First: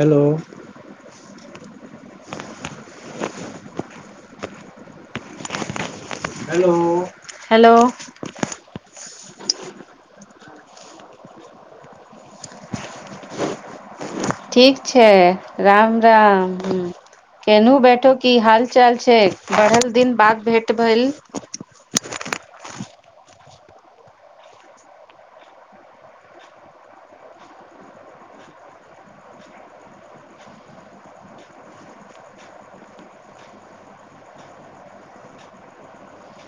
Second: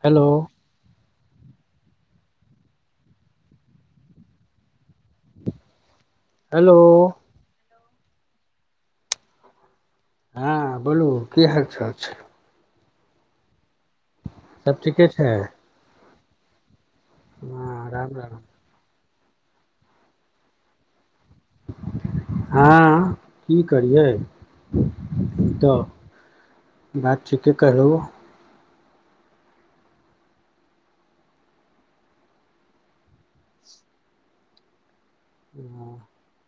hello hello हँ बोलू कि हालचाल छै सब ठीक छै ठीके राम राम केनहु हँ राम बैठो की राम हाल चाल छै बढ़ल दिन बाद भेंट भेल [inaudible] हँ की करियै तऽ बात ठिके कहलु ह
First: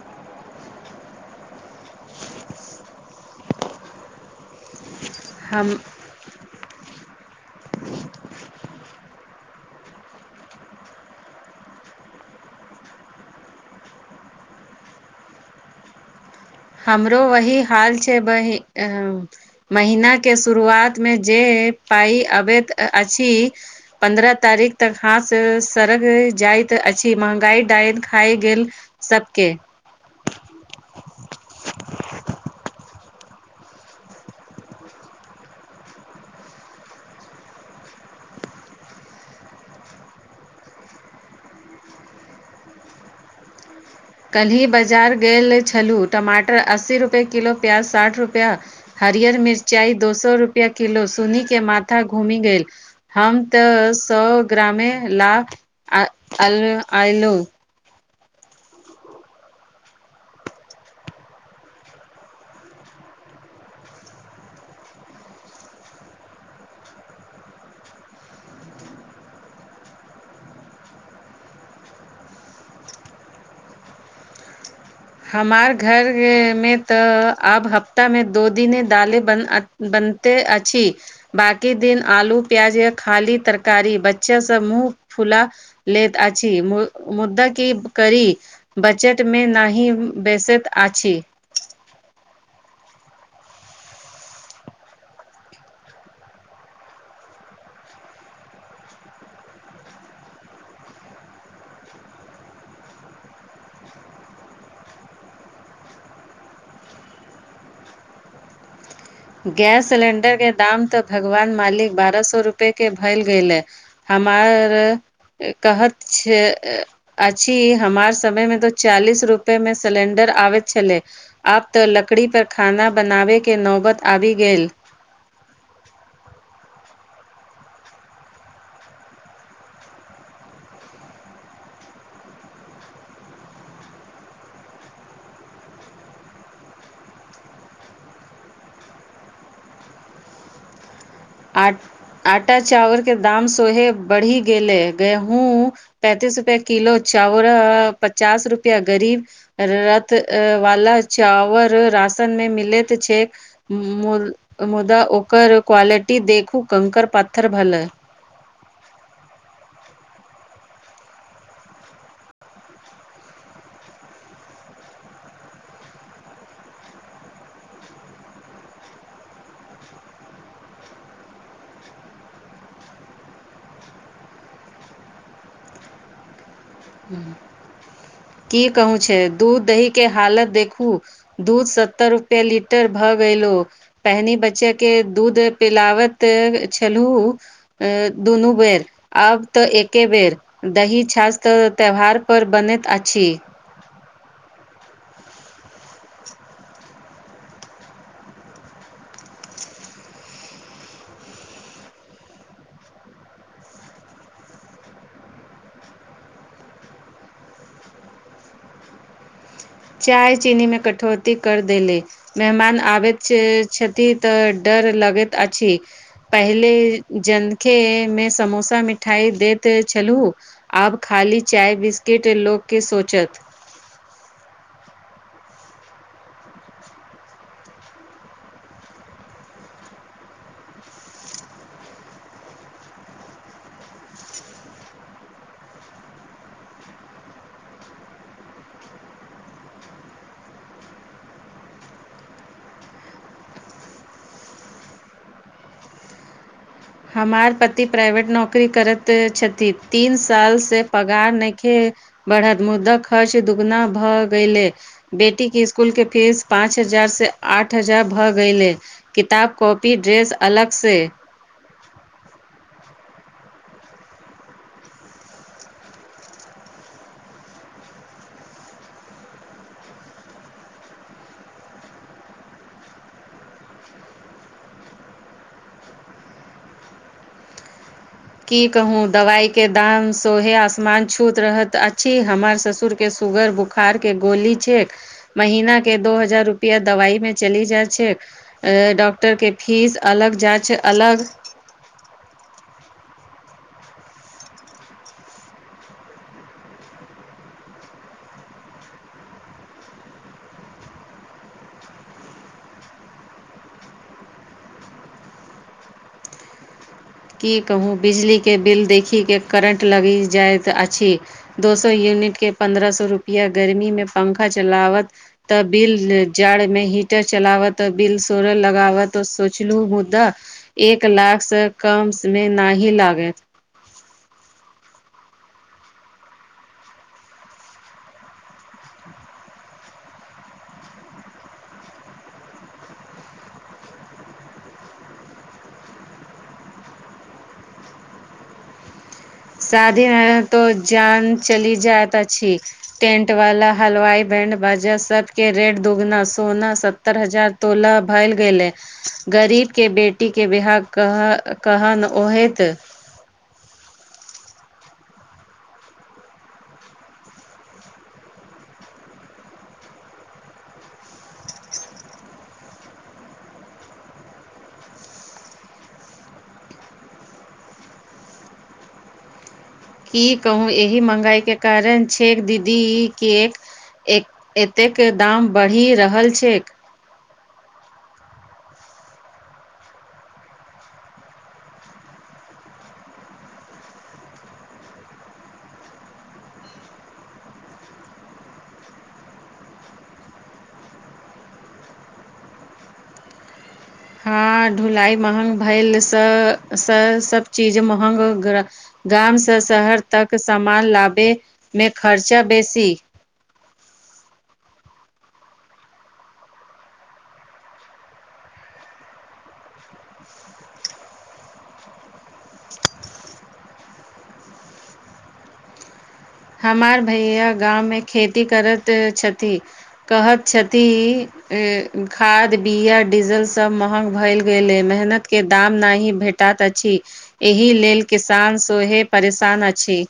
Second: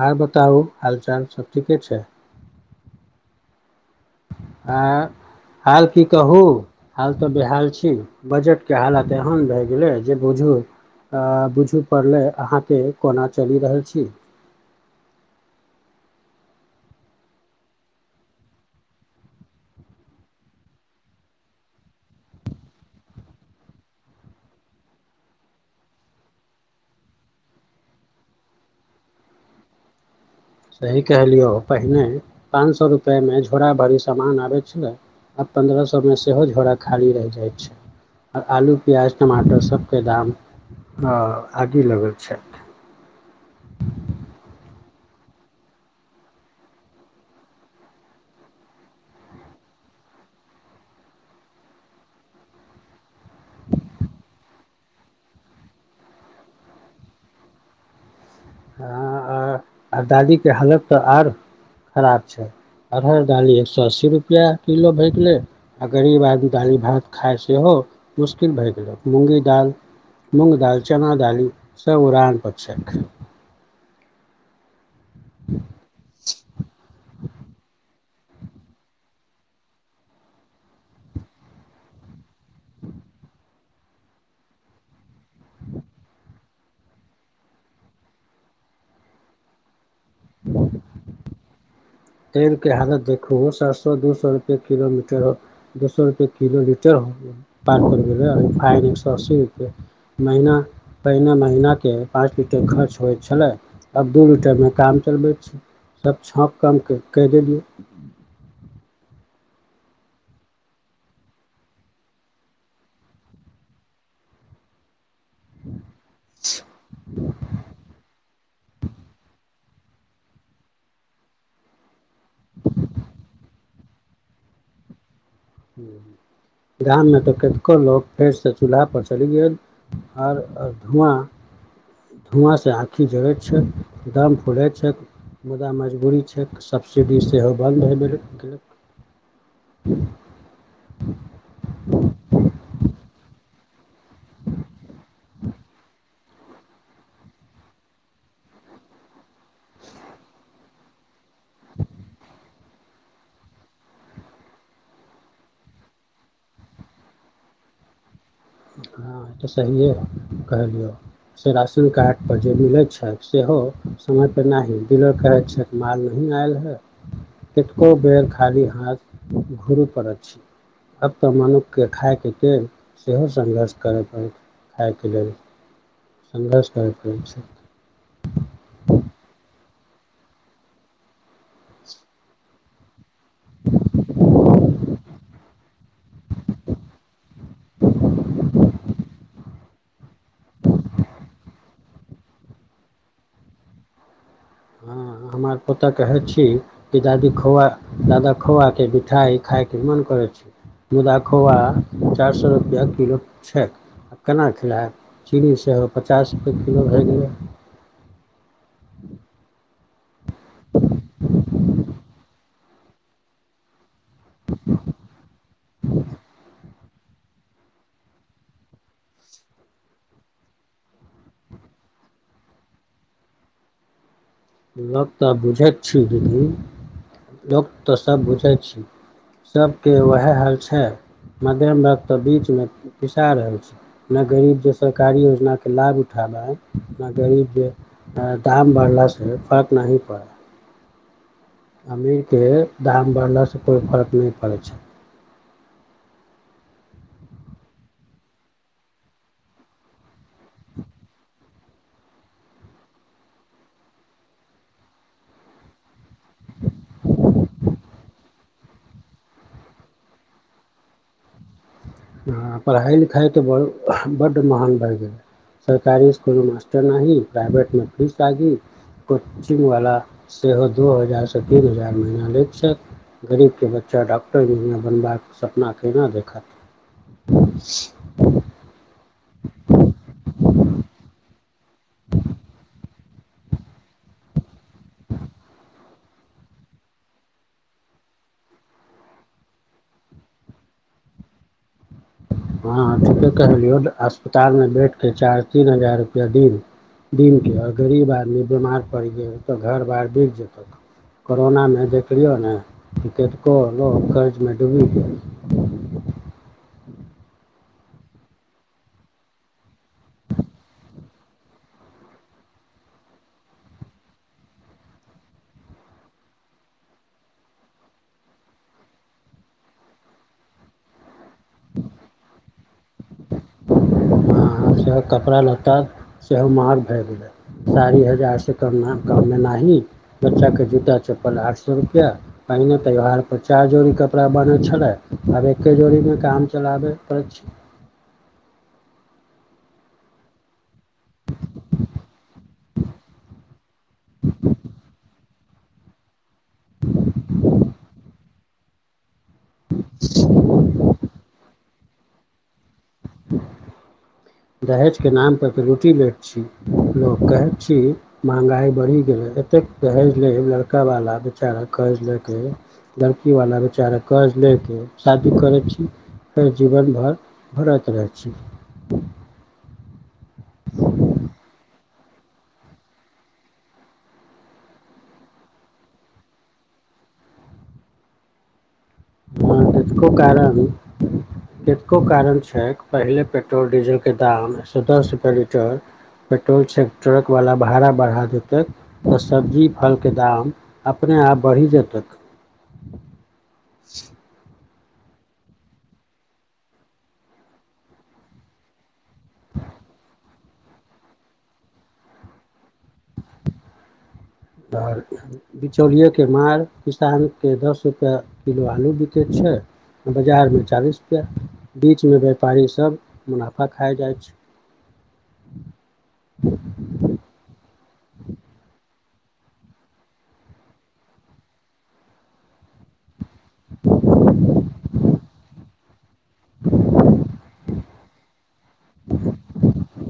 ह बताबू हालचाल सबठीके छै आँ हम हाल की कहू हाल तऽ बेहाल छी बजटके हालत एहन भए गेलै जे बुझू आ बुझू पड़लै अहाँके कोना चलि रहल छी [inaudible] हमरो वही हाल छै बहि महिना के शुरुआत मे जे पाई अबैत अछि पन्द्रह तारीख तक हाथ सड़ग जाइत अछि महगाई डाायन खाए गेल सभके सही कहलियौ पहिने पाँच सए रुपैआमे झोरा भरी सामान आबैत छलै आब पन्द्रह सएमे सेहो झोड़ा खाली रहि जाइत छै आलू प्याज टमाटर सभके दाम आगे लगल छै ह काल्हि बाजार गेल छलहुँ टमाटर अस्सी रुपैए किलो प्याज साठि रुपैआ ह हरियर मिरचाई दो सए रुपआ किलो सुन्नी के माथा घूमि गेल हम तऽ सए ग्रमे लाभ आल आयलौ ह आ दादीे के हालत तऽ आर खराब छै अरहर दाली एक सए अस्सी रुपआ किलो भए गेलै आ गरीब आदमी दाली भात खाय सेहो मुश्किल भए गेल मुँगी दाल मुंग दालचना दाली स उराान प्षक हमार घर मे तऽ अब हप ताह मे दो दिने दाले बनते अछि बाकी दिन आलू प्याज एक खाली तरकारी बच्चा सब मुँह फुला लैत अछि मुद्दा कि करी बजट मे नाहि बेसैत आछी तेलके हालत देखो सात सए दू सए रुपए किलोमीटर हो दू सए रुपए किलो लीटर हो पार कर गेलै फाइन एक सए अस्सी रुपए महिना पहिने महिने पाँच लीटर खर्च होइ छलै अब दू लीटरमे काम चलबै छी सब छाँ कम कहि दे दियै गैस सिलेंडर के दाम तऽ भगवान मालिक बारह सए रूपए के भैल गेलए मार कहत छै अछि हमार समय मे तो चालीस रुपए मे सिलेंडर आबैत छलै आब तऽ लकड़ी पर खाना बनाबे के नौबत आबि गेल [inaudible] गाममे तऽ कतको लोक फेरसँ चूल्हा पर चलि गेल आओर धुआँ धुआँ सँ आँखि जोड़ै छै दम फुलैत छै मुदा मजबूरी छै सब्सिडी सेहो बन्द होय गेलक आ आटा चाबल दाम सोहे बढ़ि गेलै गेहूँ पैंतीस रुपए किलो चावरा आ पचास रुपैआ गरीब रथ वला चॉवर राशन मे मिलैत त च देख मुदा ओ कर क्या टी देखू कंकड़ पथर भाल हँ तऽ सहिए कहलियौ से राशन कार्ड पर जे मिलैत छै सेहो समय पे नहि डीलर कहैत छथि माल नी आयल है कितको बेर खाली हाथ घुर पर आब तऽ मनुक के खायके त सेहो संघर्ष करै पड़त खाइ के लेल सघर्ष की कहू छै दूध दही के हालत देखू दूध सत्तर रुपए लीटर भऽ गेलो पहिनी बच्चे के दूध पिला बैत छलू दुनू बेर आब त ए एके बेर दही छाछ त त्यौहार पर बनैत अछि हँ हमर पोता कहै छी कि दादी खोआ दादा खोआके मिठाइ खायके मोन करै छै दूध आ खोआ चार सए रुपआ किलो छै आ केना खिलायब चीनी सेहो पचास रुपैए किलो भए गेलै [inaudible] चाय चीनी में कटौती कर देले मेहमान आबैत छै छ इ तऽ डर लगैत अछि पहिले जनखे मे समोसा मिठाई देैत छलहु आब खाली चाय बिस इ त लोकके सोचत लोक तऽ बुझैत छी दीदी लोक तऽ सब बुझैत छी सभके उएह हाल छै मध्यम वर्ग तऽ बीच मे पिसा रहल छै ने गरीब जे सरकारी योजना के लाभ उठा एहि गरीब के दाम बढ़ला स फर्क नहि पड़ा अमीर के दाम बढ़ला सँ कोइ फर्क नहि पड़ै छै हमार पति प्राइवेट नौकरी करैत छथि तीन साल से पगार नहि खे बढ़त मुद्दा खर्च दुगुना भऽ गेलै बेटी के स्कूल के फीस पाँच हजार हजार से आठ हजार भ गयले किताब कॉपी ड्रेस अलग से आ पढ़ाइ लिखाइ तऽ ब बड्ड महग भए गेलै सरकारी स्कूल मे मासटर नहि प्राइवेट मे फीस लागी कोचिंग बाला सेहो दू हजार स तीन हजार महिना लैछै गरीब के बच्चा डॉक्टर इंजीनियर बनबाक सपना केना देखत [inaudible] की कहू दवाई के दाम सोहे आसमान छूत रहैत अछि हमर ससुर के सुगर बुखार के गोली छैेक महिना के दो हजार रुपएआ दवाई मे चली जाइत छैक ए डॉक्टर के फीस अलग जाइ छै अलग ह कहलिय अस्पताल मे बैड के चार तीन हजार रुपआ दी दिनके आओर गरीब आदमी बिमार पड़ि गेल तऽ घर बार विक जेतउक कोरोना मे देख लियौ ने केतको लोक कर्जमे डूबी गेल [inaudible] की कहू बिजलीके बिल देखिके करन्ट लागि जाइत अछि दो सौ यूनिट के पन्द्रह सौ रुपैआ गर्मी मे पंखा चलावत त बिल जाड़मे हीटर च चलाबत बिल सोड़ल लगाबत सोचलू मुदा एक लाखसँ कमस मे न ही लागैत हँ सेहो कपड़ा लत्ता सेहो माहँग भए गेलै साारी हजारसँ कम कम मे नाही बच्चा के जूता चप्पल आठ सो रुपआ पहिने त्योहार पर चार जोड़ी कपड़ा बनै छल आब एके जोड़ी मे काम चलाबे परै छै [inaudible] साधी है तो जान चली जैत अछी टेंट वाला हलुवाई बैं्ड बाजा सबके रेट दगुना सोना सत्तर हजार तोलाह भैल गेलै गरीब के बेटी के बिवाह कह कहन ओहैत ह [unintelligible] दहेज के नाम पर त रुटी लेट छी लोक कहैत छी महँगाई बढ़ि गेलै एते कहेले लड़का वाला बेचारा कहैलै की लड़की वाला बेचारा कहै लैके शादी करै छी फेर जीवन भर भरैत रहै छी की कहू एहि महगाई के कारण छैेक दीदी केक ए एतेक दाम बढ़ि रहल छै हँ त खूब कारर अभ [unintelligible] केतको कारण छैक पहिले पेट्रोल डीजलके दाम सतरह रूपय लीटर पेट्रोल सेक्ट्रक वाला भाड़ा बढ़ा देतै तऽ सब्जी फल के दाम अपने आब बढ़ी जेतक [inaudible] हँ धुलाई महंग भैल स सभ चीज महंग गामसँ सभ शहर तक सामान लाबे मे खर्चा बेसी ओर बिचौलिएके मार किसानके दस रुपैआ किलो आलू बिकै छै बजारमे चालीस रुपैआ बीचमे व्यापारीसभ मुनाफा खाए जाइ छै हमार भैया गाँव मे खेती करत छथि कहैत छथि खाद बिया डीजल सभ महंग भएल गेले मेहनत के दाम नहि भेटात अछि एहि लेल किसान सोहे परेशान अछि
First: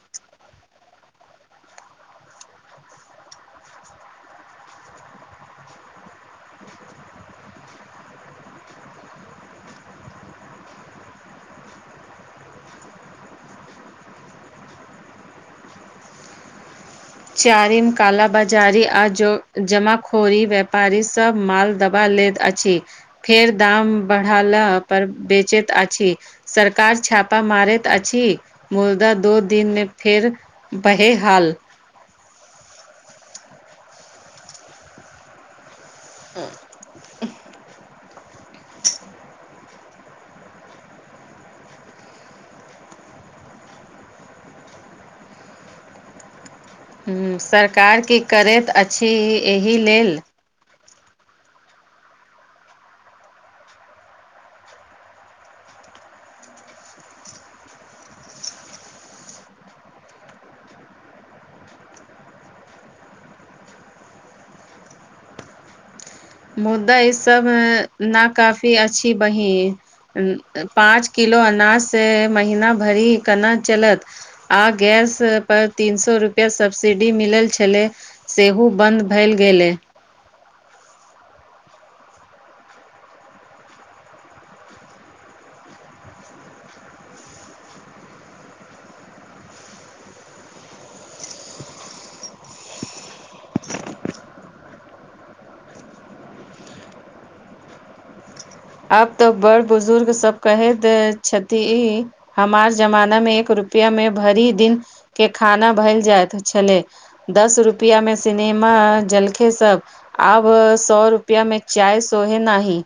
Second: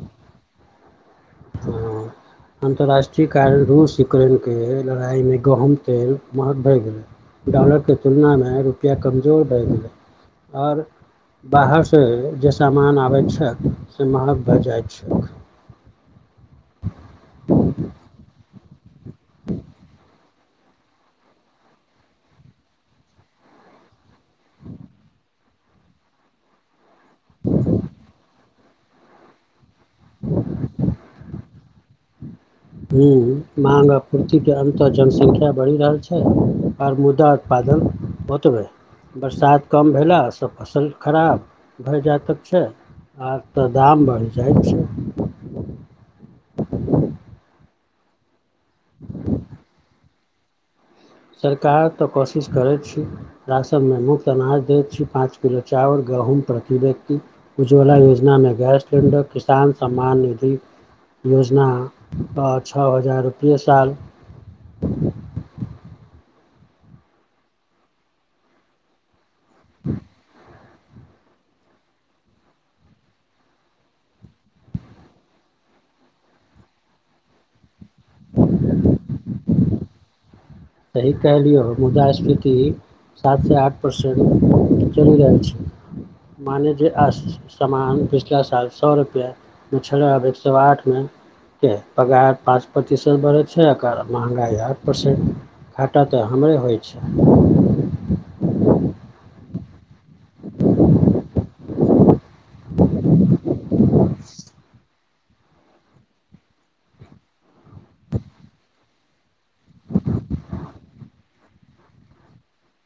अन्तर्राष्ट्रीय कारण रूस यूक्रेनके लड़ाइमे गहूँम तेल महंग भएि गेलै ॉलर के तुलना मे रुपआ कमजोर भै गेलै और बाहरसँ जे सामान आबैत छै से महंग भए जाइत छै [inaudible] चारिम काला बाजारी आ जो जमा ख खोरी व्यापारी सब माल दबा लेत अछि फेर दाम बढ़ाला पर बेचेत अछि सरकार छापा मारैत अछि मुदा दो दिन मे फेर बहे हाल ह महंगा पूर्ति के अन्तः जनसंख्या बढ़ि रहल छै छै और मुदा उत्पादन बतबै बरसात कम भेलासँ फसल खराब भरि जा तक छै आ तऽ दाम बढ़ि जाइ छै [inaudible] ह्म सरकार की करैत अछि एहि लेल सरकार तऽ कोशिश करैत छी राशनमे मुफ्त अनाज दैत छी पाँच किलो चाउर ग गहुम प्रति व्यक्ति उज्ज्वला योजनामे गैस सिलेडर किसान सम्मान निधि योजनापर छओ हजार रुपैए साल [inaudible] मुद्दा ई सब न काफी अच्छी बहि पाँच किलो अनाजसँ महीना भरि केना चलत आ गैस पर तीन सए रुपैआ सब्सिडी मिलल छलै सेहो बन्द भेल गेलै सही कहलियौ मुदा स्मृति सात से आठ परर्सेंट चल रहल छै मान जे आ सामान पिछिला साल सए रुपैआमे छड़ आब एक सए आठमे पगार पाँच प्रतिशत भरे छै महगाइ आठ परसेंट घाटा तऽ हमरे होइ छै अब तऽ बड़ बुजुर्ग सब कहे द छथि हमार जमाना में एक रुपैआ रप मे भरि दिन के खाना भल जाइत छलै दस रुपैआमे सिनेमा जलखे सब आब सौ रुपआ मे चाय सोहे न ही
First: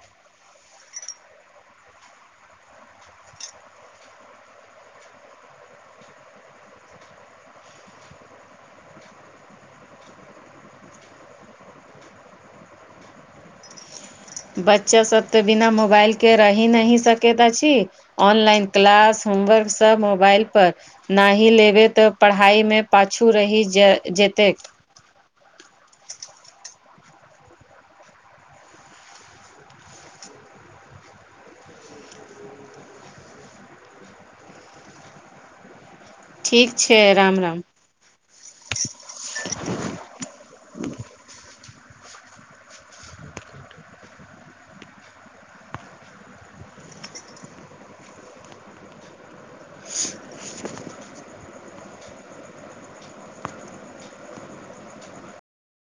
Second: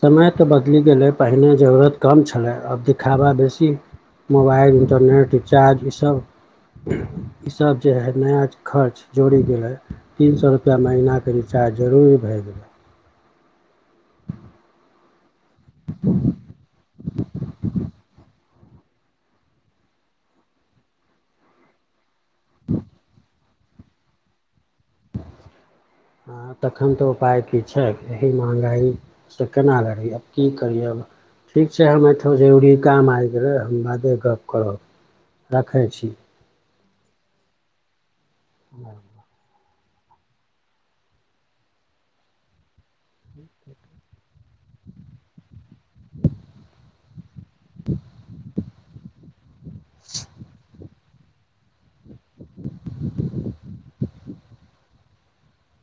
समय तऽ बदलि गेलै पहिने जरूरत कम छलै आब देखावा बेसी मोबाइल इन्टरनेट रिचार्ज इसभ इसभ जे हइ नया खर्च जोड़ि गेल हइ तीन सए रुपैआ महीनाके रिचार्ज जरूरी भए गेलै बच्चा सब तऽ बिना मोबाइल के रहि नही सकैत अछि ऑनलाइन क्लास होमवर्क सब मोबाइलपर न ही लेबै तऽ पढ़ाइमे पाछू रहि जेतै एखन तऽ उपाय की छै एहि महँगाइसँ केना लड़ैए आब की करियए ठीक छै हम अठहु जरूरी काम आबि गेलै हम बादे गप्प करब रखै छी ठीक छै राम राम [inaudible] [inaudible] त [inaudible] [inaudible]